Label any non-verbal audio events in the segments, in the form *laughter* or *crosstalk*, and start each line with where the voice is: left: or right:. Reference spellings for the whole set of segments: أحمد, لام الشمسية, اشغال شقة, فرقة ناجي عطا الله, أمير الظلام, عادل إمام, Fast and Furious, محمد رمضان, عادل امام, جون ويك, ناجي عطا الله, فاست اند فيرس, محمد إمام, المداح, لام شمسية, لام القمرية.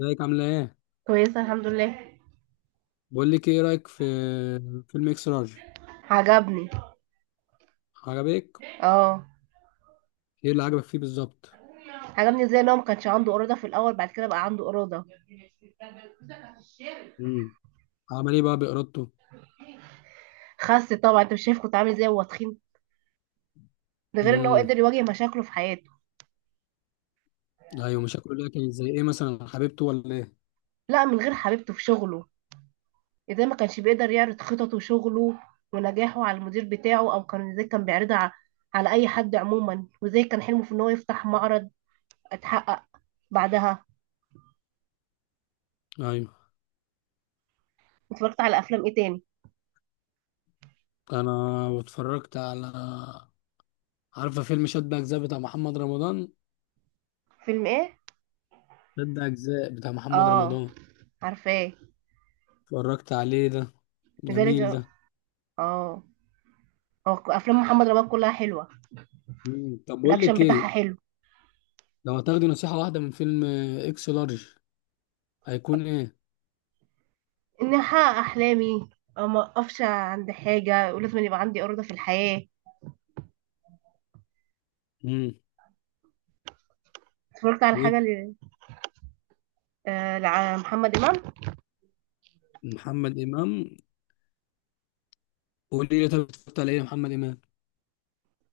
left: ازيك عاملة ايه؟
right: كويسة الحمد لله.
left: بقول لك ايه رأيك في فيلم اكس لارج؟
right: عجبني.
left: عجبك؟
right: اه،
left: ايه اللي عجبك فيه بالظبط؟
right: عجبني ازاي ان هو ما كانش عنده إرادة في الأول، بعد كده بقى عنده إرادة.
left: امم. عمل ايه بقى بإرادته؟
right: خس طبعا، انت مش شايف كنت عامل ازاي وهو تخين؟ ده غير ان هو
left: امم.
right: قدر يواجه مشاكله في حياته.
left: ايوه، مشاكله ده كانت زي ايه مثلا، حبيبته ولا ايه؟
right: لا من غير حبيبته، في شغله. ازاي ما كانش بيقدر يعرض خططه وشغله ونجاحه على المدير بتاعه، او كان ازاي كان بيعرضها على اي حد عموما، وازاي كان حلمه في ان هو يفتح معرض اتحقق بعدها.
left: ايوه.
right: اتفرجت على افلام ايه تاني؟
left: انا اتفرجت على، عارفة فيلم شد أجزاء بتاع محمد رمضان؟
right: فيلم ايه؟
left: شد أجزاء بتاع محمد
right: اه،
left: رمضان.
right: عارفاه.
left: اتفرجت عليه ده، جميل
right: لذلك.
left: ده.
right: اه، هو افلام محمد رمضان كلها حلوة.
left: امم، طب بقول
right: الاكشن
left: لك
right: بتاعها
left: ايه؟
right: حلو.
left: لو هتاخدي نصيحة واحدة من فيلم اكس لارج هيكون ايه؟
right: اني احقق احلامي، أو ما اقفش عند حاجه، ولازم يبقى عندي ارادة في الحياه.
left: امم.
right: اتفرجت على حاجه آه، لمحمد امام.
left: محمد إمام، قول لي طب اتفرجت على ايه يا محمد امام؟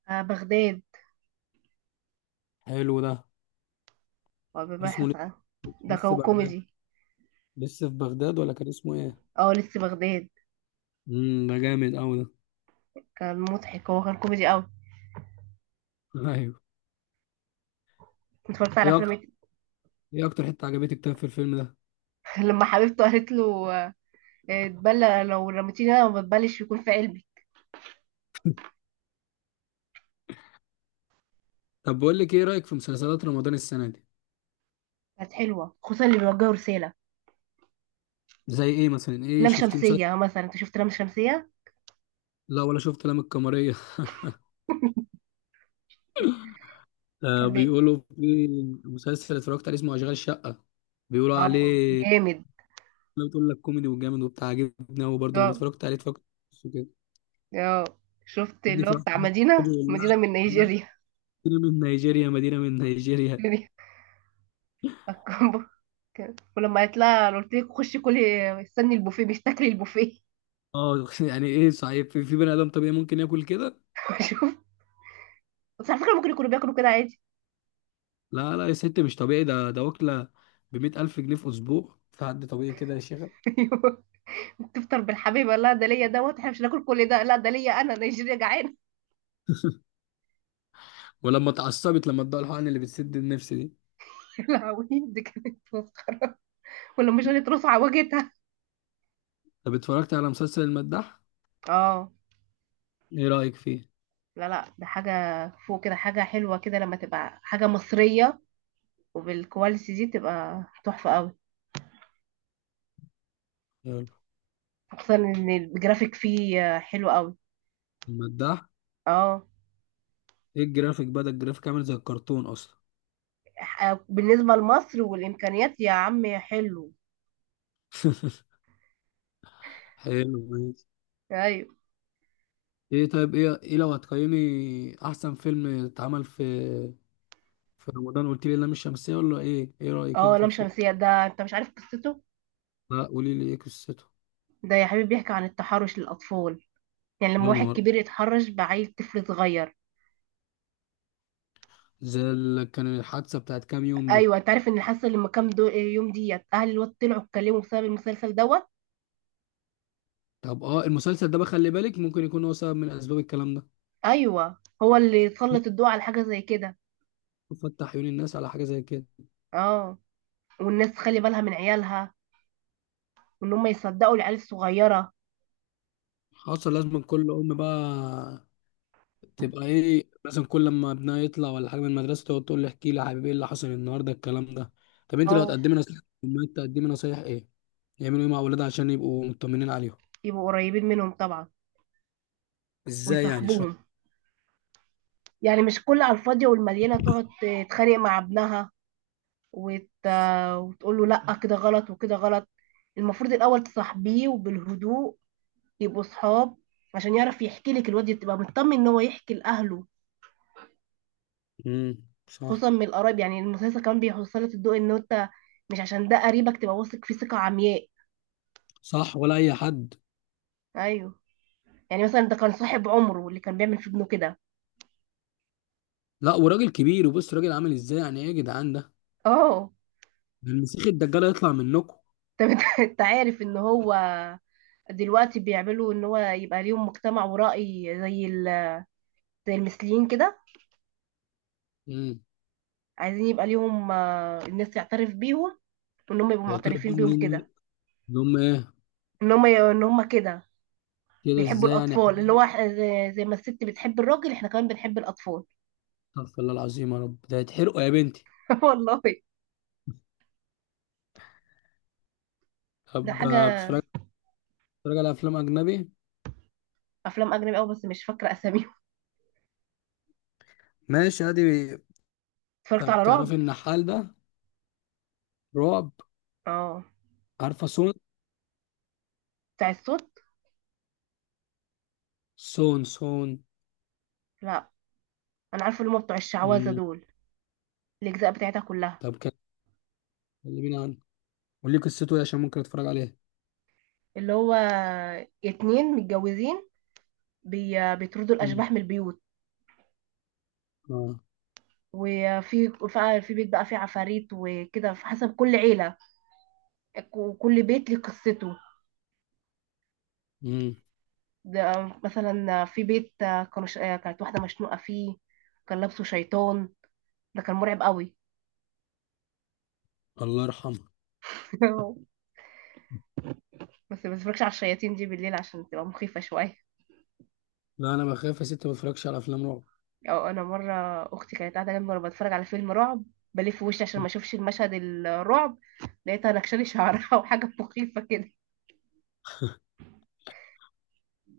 right: بغداد.
left: حلو ده. اسمه
right: وبيبحث عن ده
left: لسه
right: كان
left: بغداد،
right: كوميدي.
left: لسه في بغداد ولا كان اسمه ايه؟
right: اه، لسه بغداد.
left: امم، ده جامد قوي ده.
right: كان مضحك، هو كان كوميدي قوي.
left: *laughs* ايوه.
right: اتفرجت على
left: ايه
right: افلام
left: اكتر،
right: إيه؟
left: ايه اكتر حته عجبتك طيب في الفيلم ده؟
right: *laughs* لما حبيبته قالت له اتبلى لو رميتيني انا ما بتبلش يكون في قلبي.
left: طب بقول لك ايه رايك في مسلسلات رمضان السنه دي؟
right: كانت حلوه، خصوصا اللي بيوجهوا رساله.
left: زي ايه مثلا، ايه
right: لام
left: شفتي مسلسل؟
right: شمسيه مثلا، انت شفت لام شمسيه؟
left: لا، ولا شفت لام القمريه. *laughs* آه
right: كان بي-
left: بيقولوا في مسلسل اتفرجت عليه اسمه اشغال شقه، بيقولوا
right: اه
left: عليه.
right: جامد.
left: انا بتقول لك كوميدي وجامد وبتاع، عجبني قوي برضه لما اتفرجت عليه، اتفرجت كده.
right: اه، شفت
left: خدني
right: اللي هو
left: في واحد،
right: بتاع
left: خد
right: مدينة مدينة
left: والله.
right: من نيجيريا.
left: مدينة من نيجيريا، مدينة من نيجيريا.
right: *laughs* الكومبو. ولما قالت لها أنا قلت لك خشي كلي، استني البوفيه مش تاكلي البوفيه.
left: اه، *laughs* يعني ايه صحيح في بني ادم طبيعي ممكن ياكل كده؟
right: *laughs* شوف، بس على فكرة ممكن يكونوا بياكلوا كده عادي.
left: لا لا يا ست، مش طبيعي ده، ده واكلة ب100,000 جنيه في أسبوع، في حد طبيعي كده يا شيخة؟
right: *laughs* أيوة. تفطر بالحبيبة، لا ده ليا دوت احنا مش هناكل كل ده، لا ده ليا انا نيجيريا جعانة.
left: ولما اتعصبت لما ادوها الحقن اللي بتسد النفس دي.
right: *laughs* يا لهوي دي كانت مسخرة، ولا مش قالت رصع وجهتها.
left: طب اتفرجت على مسلسل المداح؟
right: اه.
left: ايه رأيك فيه؟
right: لا لا، ده حاجة فوق كده، حاجة حلوة كده، لما تبقى حاجة مصرية وبالكواليتي دي تبقى تحفة قوي.
left: حلو.
right: خصوصا ان الجرافيك فيه حلو قوي.
left: المداح.
right: اه.
left: ايه الجرافيك بقى؟ ده الجرافيك عامل زي الكرتون اصلا.
right: بالنسبة لمصر والإمكانيات يا عم حلو.
left: حلو، ماشي.
right: أيوة.
left: ايه طيب، ايه ايه لو هتقيمي احسن فيلم اتعمل في في رمضان؟ قلت لي لام الشمسية ولا ايه؟ ايه رأيك
right: اه،
left: انت
right: لام
left: فيه؟
right: شمسية ده أنت مش عارف قصته.
left: لا، قولي لي ايه قصته.
right: ده يا حبيبي بيحكي عن التحرش للأطفال، يعني لما
left: يا
right: واحد
left: نهار،
right: كبير يتحرش بعيل طفل صغير.
left: زي كان الحادثه بتاعت كام يوم دي.
right: أيوة، أنت عارف إن اللي حصل لما يوم ديت أهل الواد طلعوا اتكلموا بسبب المسلسل دوت.
left: طب اه، المسلسل ده بقى خلي بالك ممكن يكون هو سبب من اسباب الكلام ده.
right: أيوة، هو اللي سلط الضوء على حاجة زي كده.
left: *laughs* فتح عيون الناس على حاجه زي كده.
right: اه. والناس تخلي بالها من عيالها، وإن هم يصدقوا العيال الصغيرة.
left: حصل، لازم كل ام بقى تبقى ايه مثلا، كل لما ابنها يطلع ولا حاجه من المدرسه تقعد تقول له احكي لي يا حبيبي ايه اللي حصل النهارده الكلام ده. طب انت لو
right: اه،
left: هتقدمي نصيحه للامهات تقدمي نصايح ايه؟ يعملوا ايه مع اولادها عشان يبقوا مطمنين عليهم؟
right: يبقوا قريبين منهم طبعا،
left: ازاي يعني شو؟
right: ويصاحبوهم. يعني مش كل على الفاضية والمليانة تقعد تتخانق مع ابنها وت... وتقول له لا كده غلط وكده غلط. المفروض الأول تصاحبيه وبالهدوء، يبقوا صحاب، عشان يعرف يحكي لك. الواد تبقى مطمن ان هو يحكي لأهله،
left: امم،
right: خصوصا
left: صح.
right: من القرايب. يعني المسلسل كمان بيوصلك الضوء ان انت مش عشان ده قريبك تبقى واثق فيه ثقة عمياء.
left: صح ولا اي حد.
right: ايوه. يعني مثلا ده كان صاحب عمره اللي كان بيعمل في ابنه كده.
left: لا، وراجل كبير وبص راجل عامل ازاي؟ يعني ايه يا جدعان ده؟
right: اه.
left: ده المسيح الدجال هيطلع منكم.
right: طب انت *laughs* انت عارف ان هو دلوقتي بيعملوا ان هو يبقى ليهم مجتمع ورأي، زي ال المثليين كده.
left: امم.
right: عايزين يبقى ليهم الناس تعترف بيهم، وان هم يبقوا
left: يا ترى
right: معترفين بيهم
left: بيعملوا ايه
right: كده.
left: اللي هم ايه؟
right: ان هم كده
left: كده
right: بيحبوا
left: ازاي يعني يا
right: الاطفال، اللي
left: حبيبي؟
right: هو زي ما الست بتحب الراجل احنا كمان بنحب الاطفال.
left: استغفر الله العظيم، يا رب ده هيتحرقوا يا بنتي.
right: *laughs* والله. ده
left: طب
right: حاجه.
left: بتتفرج على افلام اجنبي؟
right: افلام اجنبي قوي بس مش فاكره اساميهم.
left: ماشي، ادي.
right: اتفرجت
left: طب
right: على
left: تعرفي
right: رعب.
left: النحال ده؟ رعب.
right: اه،
left: عارفه سون.
right: بتاع الصوت.
left: سون سون.
right: لا. انا عارفه اللي هم بتوع الشعوذه
left: امم.
right: دول، الاجزاء بتاعتها كلها.
left: طب كلميني عنه، قولي قصته ايه عشان ممكن اتفرج عليه.
right: اللي هو اتنين متجوزين بيطردوا
left: امم.
right: الاشباح من البيوت.
left: اه.
right: وفي في بيت بقى فيه عفاريت وكده، في حسب كل عيله وكل بيت ليه قصته.
left: امم.
right: ده مثلا في بيت كانوا ش... آه، كانت واحدة مشنوقة فيه، كان لابسه شيطان. ده كان مرعب قوي.
left: الله يرحمها.
right: *laughs* بس ما بتفرجش على الشياطين دي بالليل عشان تبقى مخيفة شوية.
left: لا انا بخاف يا ست، ما بتفرجش على افلام رعب.
right: او انا مرة اختي كانت قاعدة جنبي وانا بتفرج على فيلم رعب، بلف وشي عشان ما اشوفش المشهد الرعب، لقيتها نكشلي شعرها *laughs* وحاجة مخيفة كده.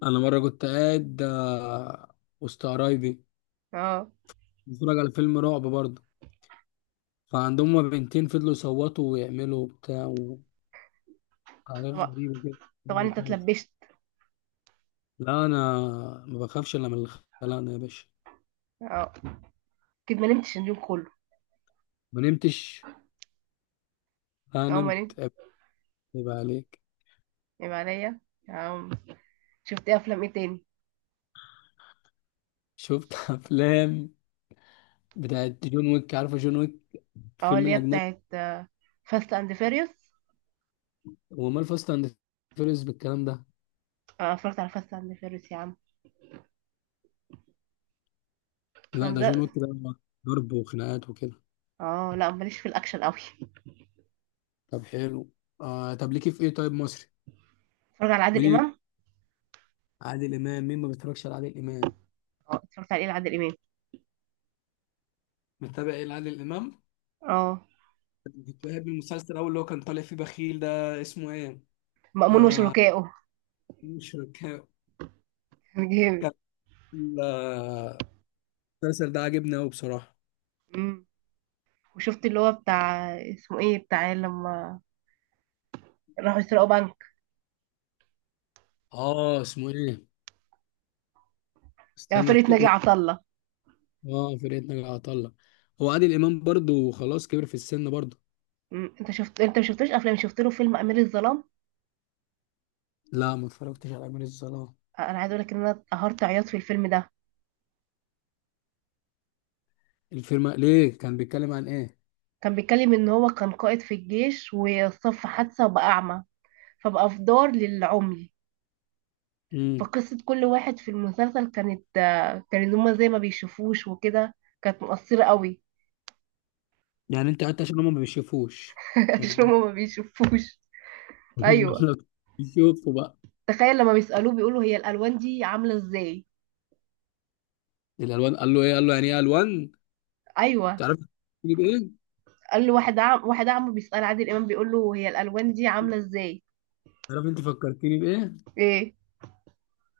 left: انا مره كنت قاعد وسط قرايبي،
right: اه.
left: بتفرج على فيلم رعب برضه، فعندهم هما بنتين فضلوا يصوتوا ويعملوا بتاع وحاجات
right: طبعا
left: غريبه كده.
right: طبعا. انت اتلبشت.
left: لا انا ما بخافش الا من الخلانه يا باشا.
right: اه، اكيد ما نمتش اليوم كله.
left: ما نمتش، انا
right: اه، ما نمت.
left: نمت. يبقى عليك.
right: يبقى عليا. آه. شفت افلام ايه تاني؟
left: شفت *laughs* افلام بتاعت جون ويك، عارفه جون ويك
right: اه،
left: فيلم
right: اللي هي
left: الاجنبي؟
right: بتاعت فاست اند فيريوس.
left: هو مال فاست اند فيرس بالكلام ده؟
right: اه، اتفرجت على فاست اند فيريوس يا عم.
left: لا
right: أنا
left: ده جون
right: ده.
left: ويك ده، ضرب وخناقات وكده.
right: اه، لا ماليش في الاكشن قوي.
left: طب حلو. آه طب ليكي في ايه طيب مصري؟
right: اتفرج على عادل امام.
left: عادل امام. مين ما بيتفرجش على عادل امام؟
right: اه، اتفرجت على ايه لعادل امام؟
left: متابع ايه لعادل امام؟
right: اه،
left: كنت بحب المسلسل الاول اللي هو كان طالع فيه بخيل ده، اسمه ايه؟
right: مأمون
left: آه،
right: وشركائه.
left: مش فاكر.
right: *laughs* جامد.
left: كان آه، المسلسل ده عاجبني قوي بصراحه.
right: أمم. وشفت اللي هو بتاع اسمه ايه بتاع لما راحوا يسرقوا بنك،
left: اه اسمه ايه؟ استنى
right: فرقة ناجي عطا الله.
left: اه فرقة ناجي عطا الله. هو عادل امام برضو خلاص كبر في السن برضو.
right: أمم. انت شفت، انت ما شفتوش افلام؟ شفت له فيلم امير الظلام.
left: لا ما اتفرجتش على امير الظلام.
right: انا عايز اقول لك ان انا قهرت عياط في الفيلم ده.
left: الفيلم ليه كان بيتكلم عن ايه؟
right: كان بيتكلم ان هو كان قائد في الجيش وصف حادثة وبقى اعمى، فبقى في دار للعمي.
left: امم.
right: فقصة كل واحد في المسلسل كانت هما زي ما بيشوفوش وكده. كانت مؤثرة قوي.
left: يعني انت قعدت عشان هم ما بيشوفوش؟
right: *laughs* عشان
left: هم.
right: هما ما بيشوفوش.
left: *laughs*
right: أيوة.
left: لو بيشوفوا بقى.
right: تخيل لما بيسألوه بيقولوا هي الألوان دي عاملة ازاي.
left: الالوان قال له ايه؟ قال له يعني ايه الوان.
right: أيوة
left: تعرف تجيب ايه؟
right: قال له واحد عم، واحد عمه بيسأل عادل إمام بيقول له هي الألوان دي عاملة ازاي.
left: تعرف انت فكرتني بايه؟
right: ايه؟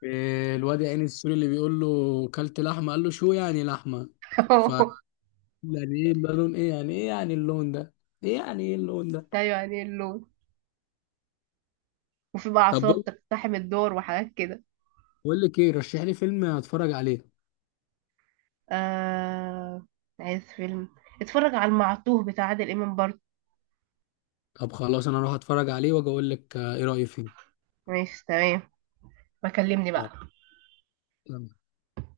left: إيه الواد يا عيني السوري اللي بيقول له كلت لحمه، قال له شو يعني لحمه؟ ف
right: *laughs*
left: يعني ايه ده، لون ايه؟ يعني ايه يعني اللون ده؟ ايه يعني ايه اللون ده؟
right: أيوة يعني اللون. وفي بقى
left: طب
right: عصابة
left: بقول
right: بتقتحم الدور وحاجات كده.
left: بقول لك ايه، رشح لي فيلم اتفرج عليه.
right: آه... عايز فيلم، اتفرج على المعطوه بتاع عادل إمام برضه.
left: طب خلاص انا اروح اتفرج عليه واجي اقول لك ايه رايي فيه.
right: ماشي تمام. بكلمني بقى.
left: يلا.